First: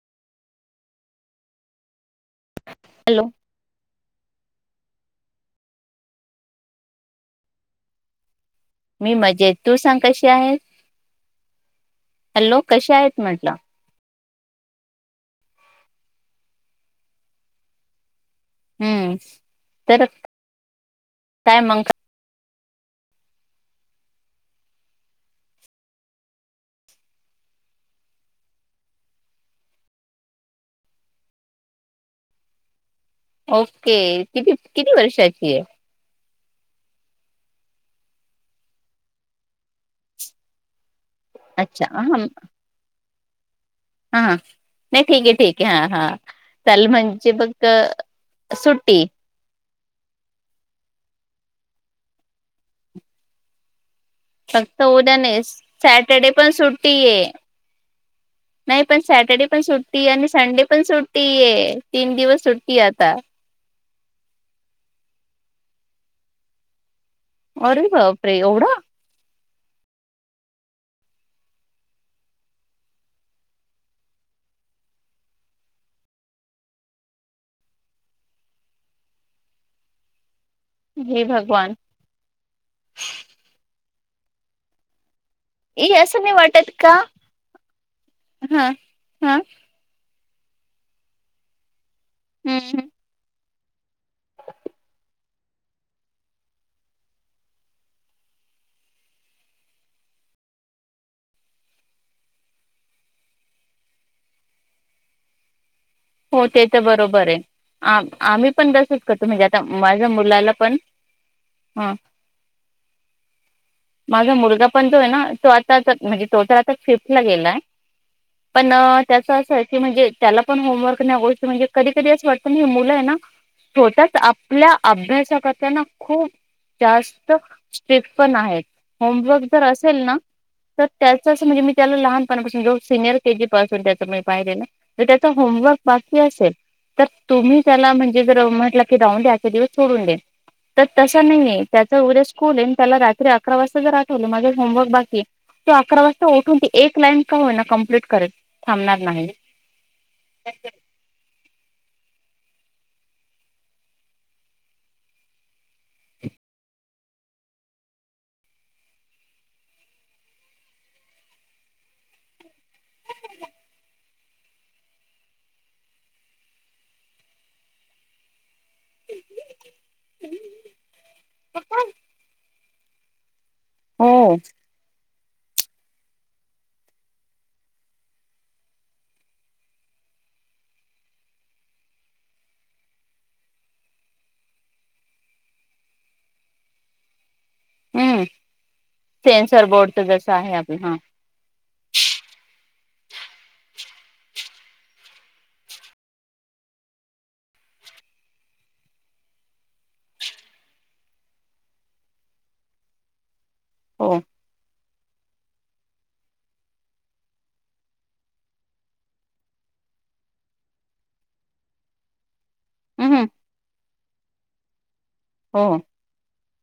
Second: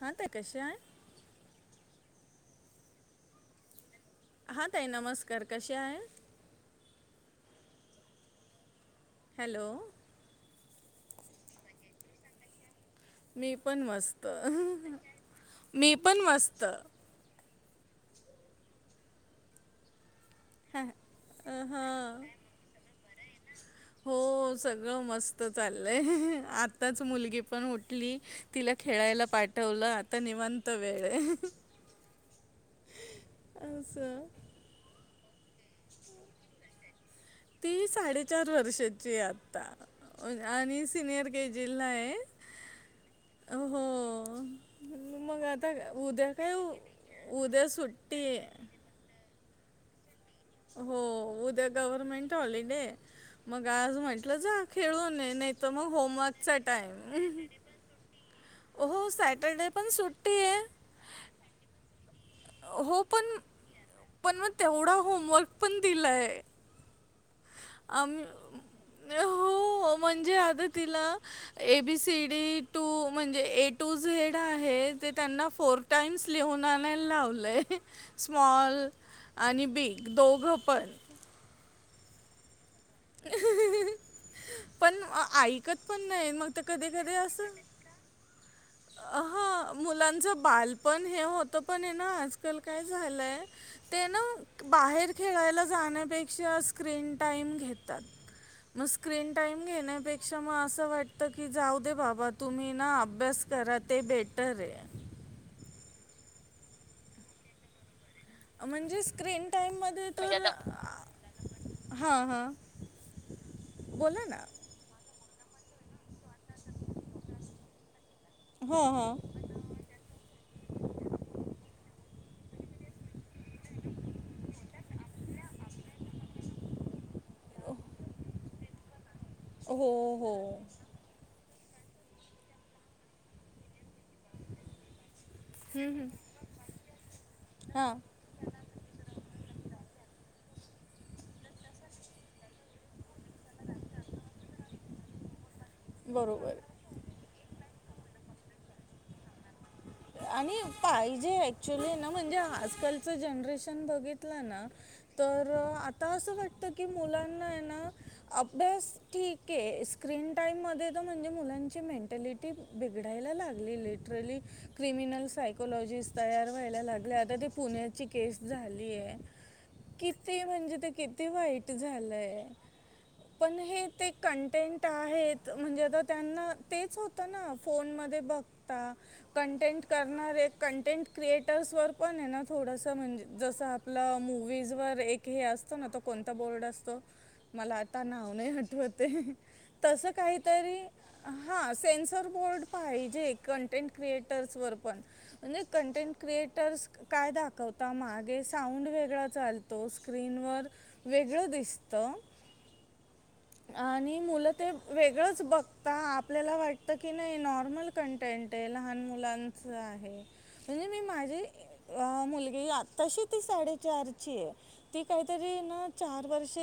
हा ताई कशाय हॅलो हा ताई नमस्कार कशा आहे मी मजेत हॅलो तू सांग कशी आहेस हॅलो कशा आहेत मी म्हटलं पण मस्त मी पण मस्त हम्म तर ह अ काय हा मग हो हो सगळं मस्त चाललंय आताच मुलगी पण उठली तिला खेळायला पाहि पाठवलं आता निवांत वेळय ओके किती किती वर्षाची आहे ती साडेचार वर्षांची आयेआता आणि सीनियर के जी ला अच्छा हा आहे हा हो नाही ठीक आहे मग ठीक आहे आता हा हा उद्या काय चाल म्हणजे बघ उद्या सुट्टी आहे सुट्टी हो उद्या गव्हर्मेंट हॉलिडे मग आज माहि म्हटलं जा फक्त उद्या खेळूनू ये नाही तर मग सॅटर्डे पण होमवर्कचा सुट्टी आहे टाइम नाही पण सॅटर्डे पण सुट्टी आहे आणि संडे पण सुट्टी आहे तीन दिवस सुट्टी हो आता पण पण मग तेवढा होमवर्क पण दिलाय अरे आम् बापरे एवढा हो म्हणजे आ तिला एबीसीडी टू म्हणजे ए टू झेड आहे जे त्यांना फोर टाईम्स लिहून आणायला लावलं - लय स्मॉल आणि बीग दोघ जी भगवान [unintelligible] पण ऐकत हे पण असं नाही मग तर वाटत कधी का कधी अस हा हा मुलांचं बालपण हे होतं पण हे ना आजकाल हम्म काय झालंय ते ना बाहेर खेळायला जाण्यापेक्षा स्क्रीन टाइम घेतात मग स्किरन टाईम घेण्यापेक्षा मग अस वाटत की जाऊ दे बाबा तुम्ही ना अभ्यास करा ते बेटर आहे हो ते तर बरोबर आहे आम्ही पण म्हणजे तसच करतो म्हणजे स्क्रीन आता माझ्या मुलाला पण ह हा हा माझा मुलगा पण तो आहे ना तो आ - म्हणजे टोटल आता फिफतला गेलाय पण हो हो त्याच असं आहे की म्हणजे त्याला पण होमवर्क ह्या कधी कधी अस वाटत हे मुलं आहे ना - होतात आपल्या अभ्यासा करताना खूप जास्त - स्त स्ट्रीक्ट पण आहे होमवर्क जर असेल हो ना हो तर त्याचच अस म्हणजे त्याला लहान पणा पासुन म्हणजे सिनियर के जी पासुन पाहिलेल आहे मी त्याचा होम व हम्म, हम्म. बाकी असेल तर तुम्ही त्याला हां म्हणजे जर म्हटलं की राऊून दे आजचा दिवस सोडून दे - तर तसा नाहीये त्याच उद्या स्कूल आहे आणि त्याला रा अकरा वाजता जर आठवले माझ होमवर्क बाकी तो अकरा वाजता उठून बरोबर एक लाईन का होईना ती कप्लीट - करत थांबणार नाही आणि पाहिजे ऍक्च्युली ना म्हणजे आजकालचं जनरेशन बघितलं ना तर आता असं वाटत की मुलांना - हाय ना अभ्यास ठीक आहे स्क्रीन टाइम म म्हणजे मुलांची मेंटलिटी बिघडायला लागली लिटरली क्रिमिनल सायकॉोलॉजिस्ट तयार व्हायला लागले आता ते पुण्याची केस झाली आहे किती म्हणजे ते किती वाईट झालंय पण हे ते हो कंटेंट आहेत म्हणजे तर त्यांना तेच होत ना फोन मध्ये बघता कंटेंट करणारे कंटेंट क्रिएटर्सवर पण आहे ना थोडंसं म्हणजे जसं आपलं मूवीजवरर एक हे असतं ना तो कोणता बोर्ड असतो मला आता हम्म नाव नाही आठवते सेन्सर बोर्डच तसं जसं आहे आपलं काहीतरी हा हां सेन्सर बोर्ड पाहिजे कंटेंट किएटरसवर पण कंटेंट किएटरस काय दाखवता मागं वेगळा चालतो स्क्रीन व वेगळ दिसत हो आणि मुलं ते वेगळंच बघता आपल्याला वाटतं की नाही नॉर्मल कंटेंट लहान मुलां आहे म्हणजे मी माझी मुलगी आताशी हम्म ती साडे चार त काहीतरी हो चार वर्ष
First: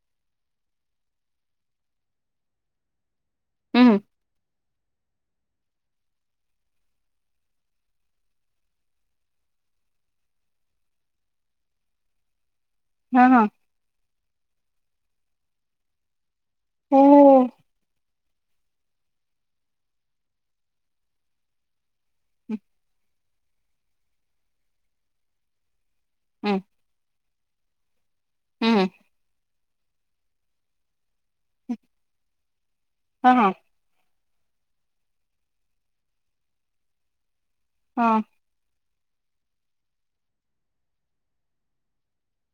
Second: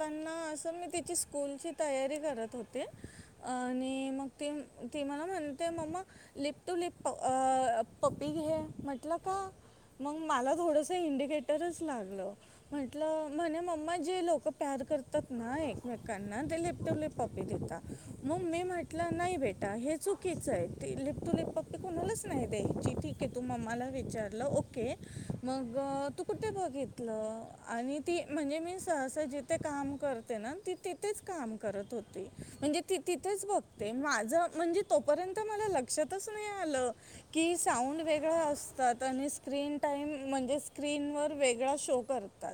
मी त स्कूल तयारी करत होते हम्म आणि मग ती मलाम एंत मम लिप टू लिप पपिंग हे म्हटलं का मग मला थोडस इंडिकेटरच लागलं हा म्हटलं हा म्हणे मम्मा जे लोक प्यार करतात ना एकमेकांना त्यां ते हो ललेपटॉप पपी देतात मग मी म्हटलं नाही बेटा हे चुकीच आहे ते इलेक्ट्रिक पप कोणालाच नाही हम्म द्याची ठीक आहे तू ममला विचारलं ओके मग तू कुठे बघितलं आणि ती म्हणजे मी हम्म सहसा जिथे काम त तिथे काम करत होते म्हणजे त हा तिथेच हा बघते मा म्हणजे तोपर्यंत मला लक्षातच नाही आलं की साऊंड हा वेगळा असतात त्यांनी स्क्रीन टाईम म्हणजे स्क्रीनवर वेगळा शो करतो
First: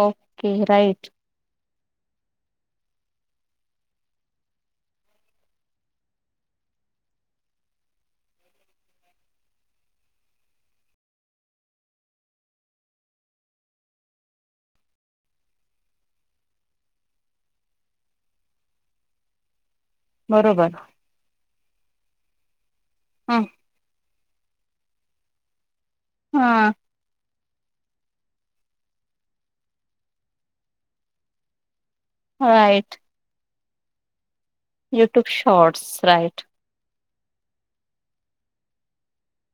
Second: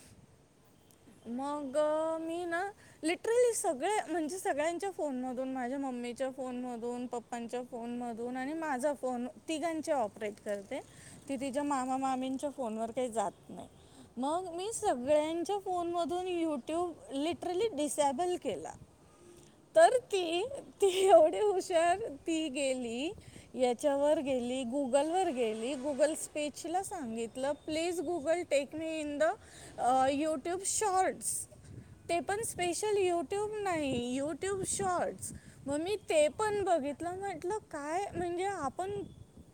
ओके राईट मग मी ना लिटरली सगळे म्हणजे सगळ्यांच्या फोन मधून माझ्या मम्मीच्या फोन मधून् फोन मधून माझा फोन तिघ परे करते त ति मामा मा फोन व काही जात नाही मग मी सगळ्यांच्या फोन मधून युट्यूब लिटरली डिसेबल केला ह तर ती बरोबर ती एवढे हुशार ती गेली ह याच्यावर गेली गुगलवर गेली गुगल हा स्पेजला सांगितलं please Google take me in the YouTube shorts ते पण राईट स्पेशल यूट्यूब नाही यूट्यूब युट्यूब शॉर्ट्स मग मी शॉर्ट्स ते राईट पण बघित लं म्ह म्हटलं काय म्हणजे आपण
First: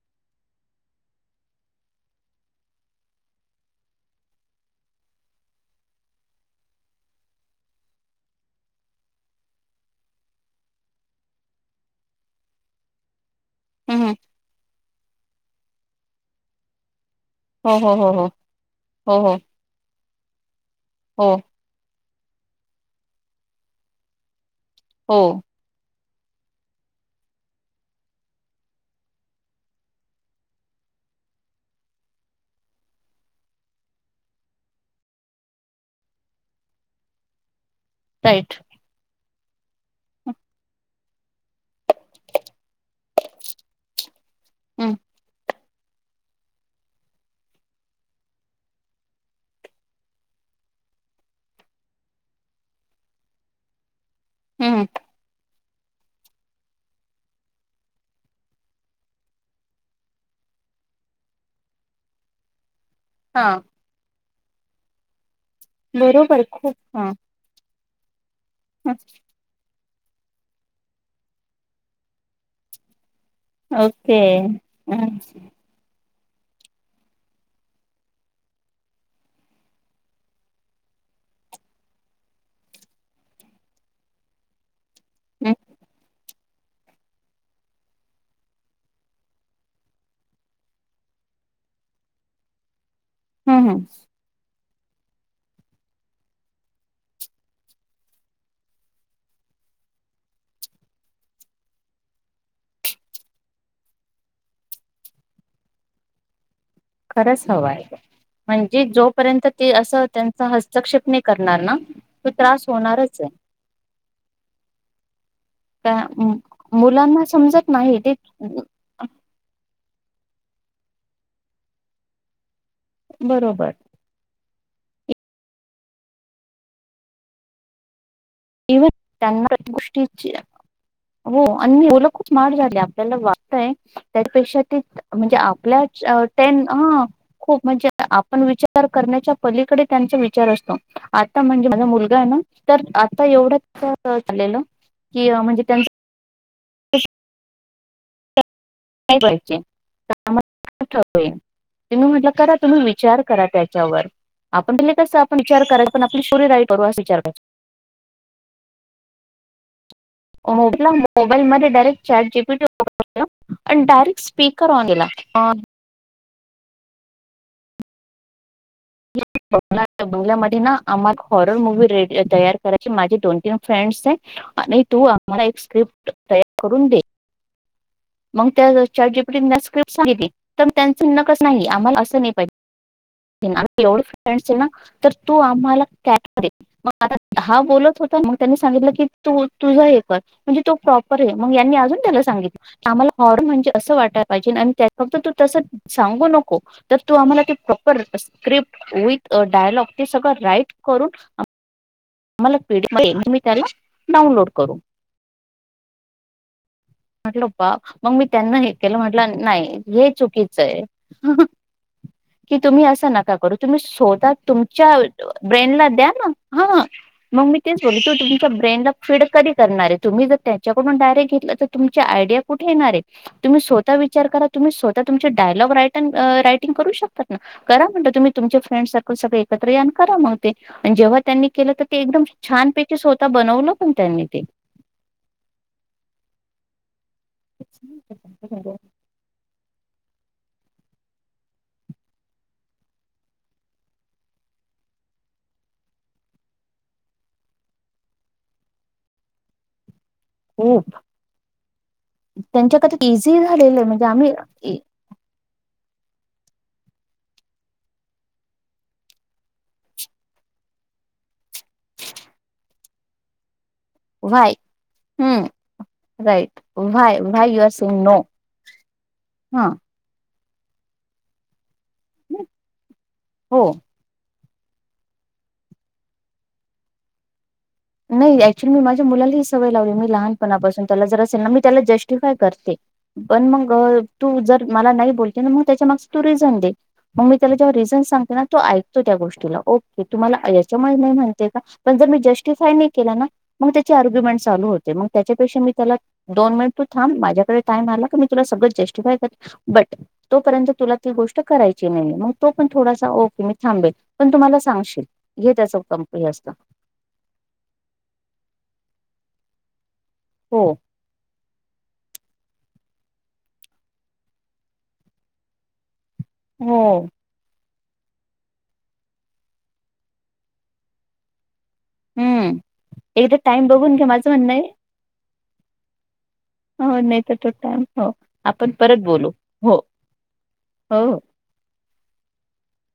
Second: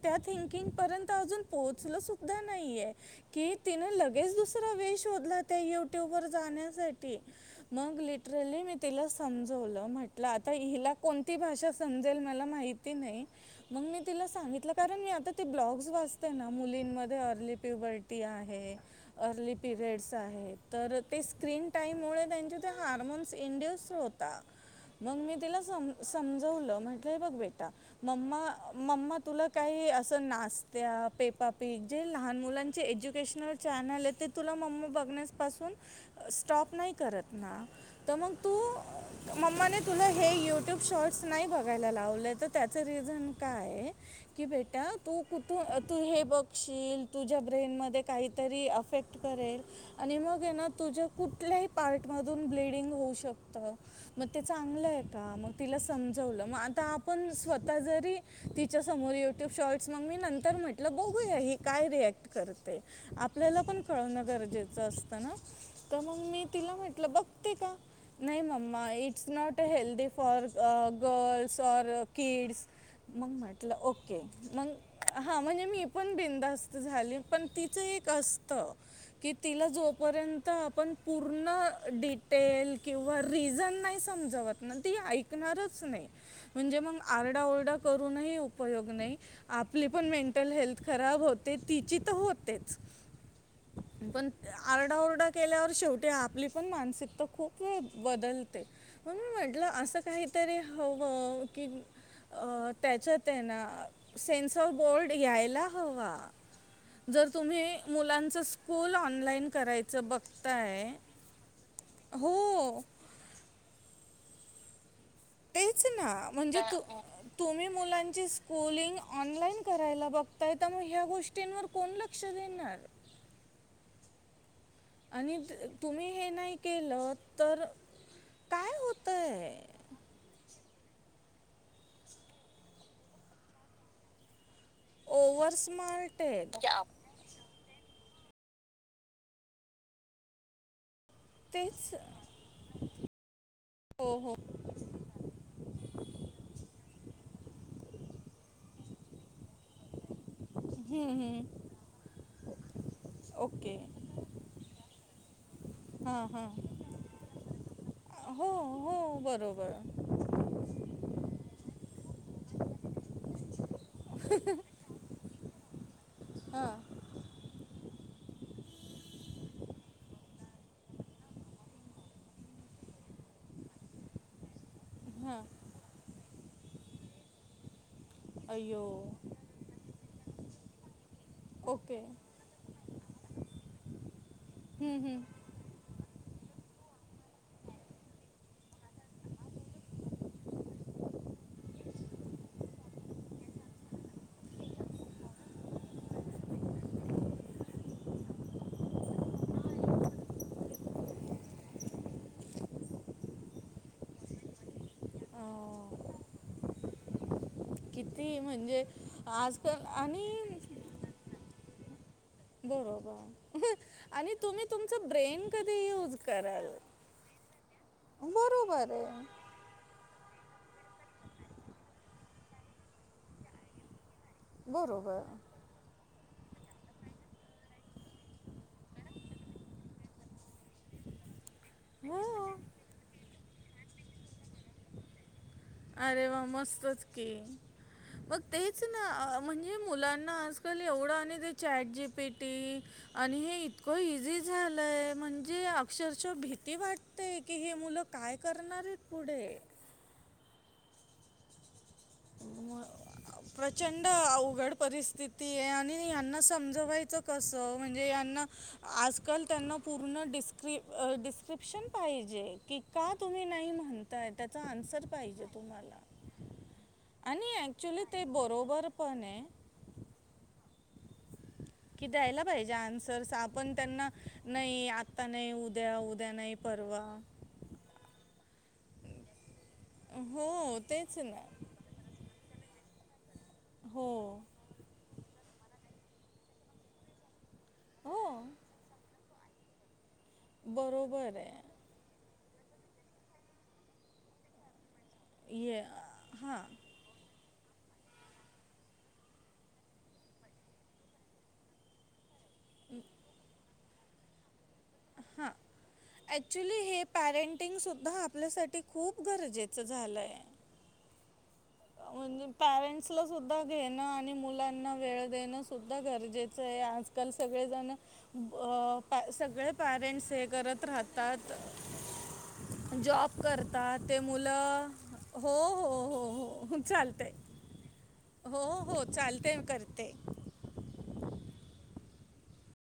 त्या थिंकिंग पर्यंत अजून पोहोचल सुद्धा नाहीये की तिन लगेच दुसरा वे शोध त्या युट्यूब व जाण्यासाठी मग लिटरली मी तिला समवलं म्हट आता ह कोणती भाषा समजेल मला माहि नाही म मी हम्म तिला सित कारण मी आता ते ब्लॉग्स वाचते ना मुलींमध्ये म अर्ली हो हो हो प्युबरिटी हो आहे हो हो अर्ली पिरियड्स आहेत तर ते हो स्क्रीन टाईममुळे त्यांच्या ते हार्मोन्स इंड्यूस होतात मग हो मी तिला स समजवलं म्हण बेटा म् म्मा तुला काही अस नात्या पेपा पीे लुकेशल च तु ब स करत्ना तर मग राईट तू मम्माने तुला हे युट्यूब शॉर्ट नाही बघायला लावले तर त्या रझन काय की बेटा हम्म तू कु तू हे बघशील तुझ्या ब्रेनमध्ये काहीतरी अफेक्ट करेल आणि मग ये ना तू तुझ्या कुठल्याही पार्ट मधून ब्लडिंग होऊ शकत मग ते हम्म चांगलं आहे का मग तिला समजवलं मग आता आपण स्वतः जरी तिच्या समोर युट्यूब शॉर्ट्स मग मी नंतर म्हटलं बघूया ही काय रिएक्ट करते हा आपल्याला पण कळणं गरजेचं असतं ना तर मग बरोबर मी तिला खूप ह म्हटलं बघते का नाही म्मा it's not a health for girls और किड्स मग म्हटलं ओके मग ह हा म्हणजे मी बिंदास्त झा पण तिच एक असत की तिला जोपर्यंत आप पूर्ण डिटेल आणि रिजन नाही सांगत तोपरण्यात ती ऐकणाऱ्या म्हणजे आरड करून उपयोग नाही आपली पण मेंट हेल्थ खब होते तिची तर होतेच हम्म हम् पण आरडाओरडा केल्यावर शेवटी आपली पण मानसिकता खूप बदलते म्हणून म्हटलं असं काही क त्या स ब पाहियला हवा जर खरंच तुम्ही हवं आहे मुलांचं म्हणजे स्कूल जोपर्यंत ऑनलाईन ते असं करायचं त्यांचा बघताय हस्तक्षेप नाही करणार ना तू त्रास हो होणारच आहे तेच त्या ना मु- म्हणजे मुलांना तुम्ही समजत नाही ते मुलांची स्कुलिंग ऑनलाईन, करायला बघताय त्यामुळे ह्या गोष्टींवर कोण लक्ष देणार, बरोबर आणि तुम्ही हे नाही केलं तर, काय इवन त्यांना होतंय गुष्टी, हो आणि लं खूप म्ट झाले आपल्याला वाटतय त्यापेक्षा, म्हणजे ओव्हर आपल्या स्मार्ट आहेत या. खूप म्हणे, आपण विचार करण्याच्या पलीकडे त्यांचा विचार असतो. आता म्हणजे माझा तेच मुलगा आहे ना तर, आता एवढं हो हो चालेलं की म्हणजे त्यांच, का करायचे, हम्म हम्म तुम्ही म्हटल करा तुम्ही विचार करा त्याच्यावर, आपण त्या कस आप विचार करा पण आपली हां स्टोरी हां राईट करू अस विचार क हो हो ब अ डारेक्ट स्पीकर ऑनलाऑ हा बंगला बंगल्या म ना आम्हा एक हॉरर मुूवी रे तयार करायची माझी दोन तीन फ्रेंड्स आहे. आणि तू हां आम्हाला एक स्क्रिप्ट तयार करून दे. मग त्या अय्यो चाटजीपटी स्क्रिप्ट सांगितले, तर त्यांच न कस नाही ओके आम्हाला असं नाही पाहिजे. एवढे फ्रेंडस आहे ना हम्म, तर हम्म. तू आम्हाला, र मग आता हा बोलत होता मग त्यांनी सांगितलं की तू तुझा हे कर म्हणजे तो प्रॉपर, मग अजून त्याला सांगितलं. आम्हाला हॉरर म्हणजे असं वाटायला पाहिजे आणि त्या फक्त तू तसं सांगू नको तर तू आम्हाला, स्क्रिप्ट विथ डायलॉग ते सगळं राईट करून, आला पीडीएफ दे मध्येमटारी डाउनलोड करू. अं, म्हटल पा मग मी किती त्यांना हे म्हणजे केलं म्हटलं नाही आजकाल हे आणि चुकीचं आहे. कि तुम्ही असं नका बरोबर करू तुम्ही स्वतः आणि तुम्ही तुमच्या तुमचं ब्रेन कधी ब्रेनला द्या यूज ना कराल हा, मग मी तेच बोल तू तुमच्या ब्रेन ला बरोबर आहे फीड कधी करणार आहे तुम्ही जर, त्याच्याकडून घेतलं तर तुमच्या आयडिया कुठे येणार आहेत, तुम्ही स्वतः वि विचार करा तु्ही स्वतः बरोबर तुमचे डायलॉग, रायटिंग करू शकतात, करा म्ह तुम्ही तुम फ्रेंड सकल सग एकत्र करा. जेव्हा त्यांनी केलं तर ते एकदम हो छानपैकी स्वतः बनवलं पण त्यांनी ते, अरे वा मस्तच की मग तेच ना म्हण, मुलांना आजकाल एवढं ते चॅट जी पेटी आणि हे इतकं इझी झा, लय म्हणजे अक्षरशः भीती वाटतेय की हे मुलं काय करणार आहेत पुढे, ह खू म- त्यांच्याक इझी झालेले म्हणजे प्रचंड आम्ही, अवघड परिस्थिती आणि हेना समजवायचं कस म्हणजे हेना आजकाल त्यांना पूर्ण डिस्क्रिप्शन पाहिजे की का तुम्ही नाही, म्हणताय भय त्याचा आन्सर पाहिजे हम्म तुम्हाला राईट वय आणि भयर सु, ॲक्च्युली ते बरोबर पण आहे. कि द्यायला पाहिजे आन्सर्स हो आपण त्यांना, नाही आता नाही उद्या उद्या नाही परवा, नाही अक्चुअली मी माझ्या मुलाला, सवय लावली मी हो लहानपणापासून त्याला तेच ज असेल ना मी त्याला जस्टिफाय करते. पण मग हो तू जर मला नाही बोलते मग त्याच्या माग तू रिझन दे मग मी, त्याला जेव्हा रिजन हो सांगते ना तो को त्या गोष्टीला ओक तुम्हाला याच्यामुळे नाही बरोबर म्हणते का आहे पण जर मी जस्टिफाय नाही केला ना मग त्याची आर्ग्युमेंट चालू होते. मग त्याच्यापेक्षा मी ये त्याला दोन हां मिनिट तू थांब माझ्याकडे काय मारला मी तुला सगळ जस्टिफाय करते बट तोपर्यंत तुला ती गोष्ट करायची नाही मग तो पण थोडासा ओके मी थांबेल पण तुम्हाला सांगशील घे त्याच कंपनी अस पॅरेंटिंग सुुद्धा आपल्यासाठी खूप गरजेचं झालं आहे हो म्हणजे पॅरेंट्सला सुद्धा घेणं आणि मुलांना वेळ देणं सु गरजेचं आहे हो. आजकाल सगळेजण अ सगळे पॅरेंटस हे करत राहतात हम्म एकदा जॉब टाइम बघून घ्या करतात ते माझं म्हणणं आहे मुलं हो हो हो हो हो नाही चालतंय तर तो टाम हो हो आपण परत हो बोलू चालते हो करते हो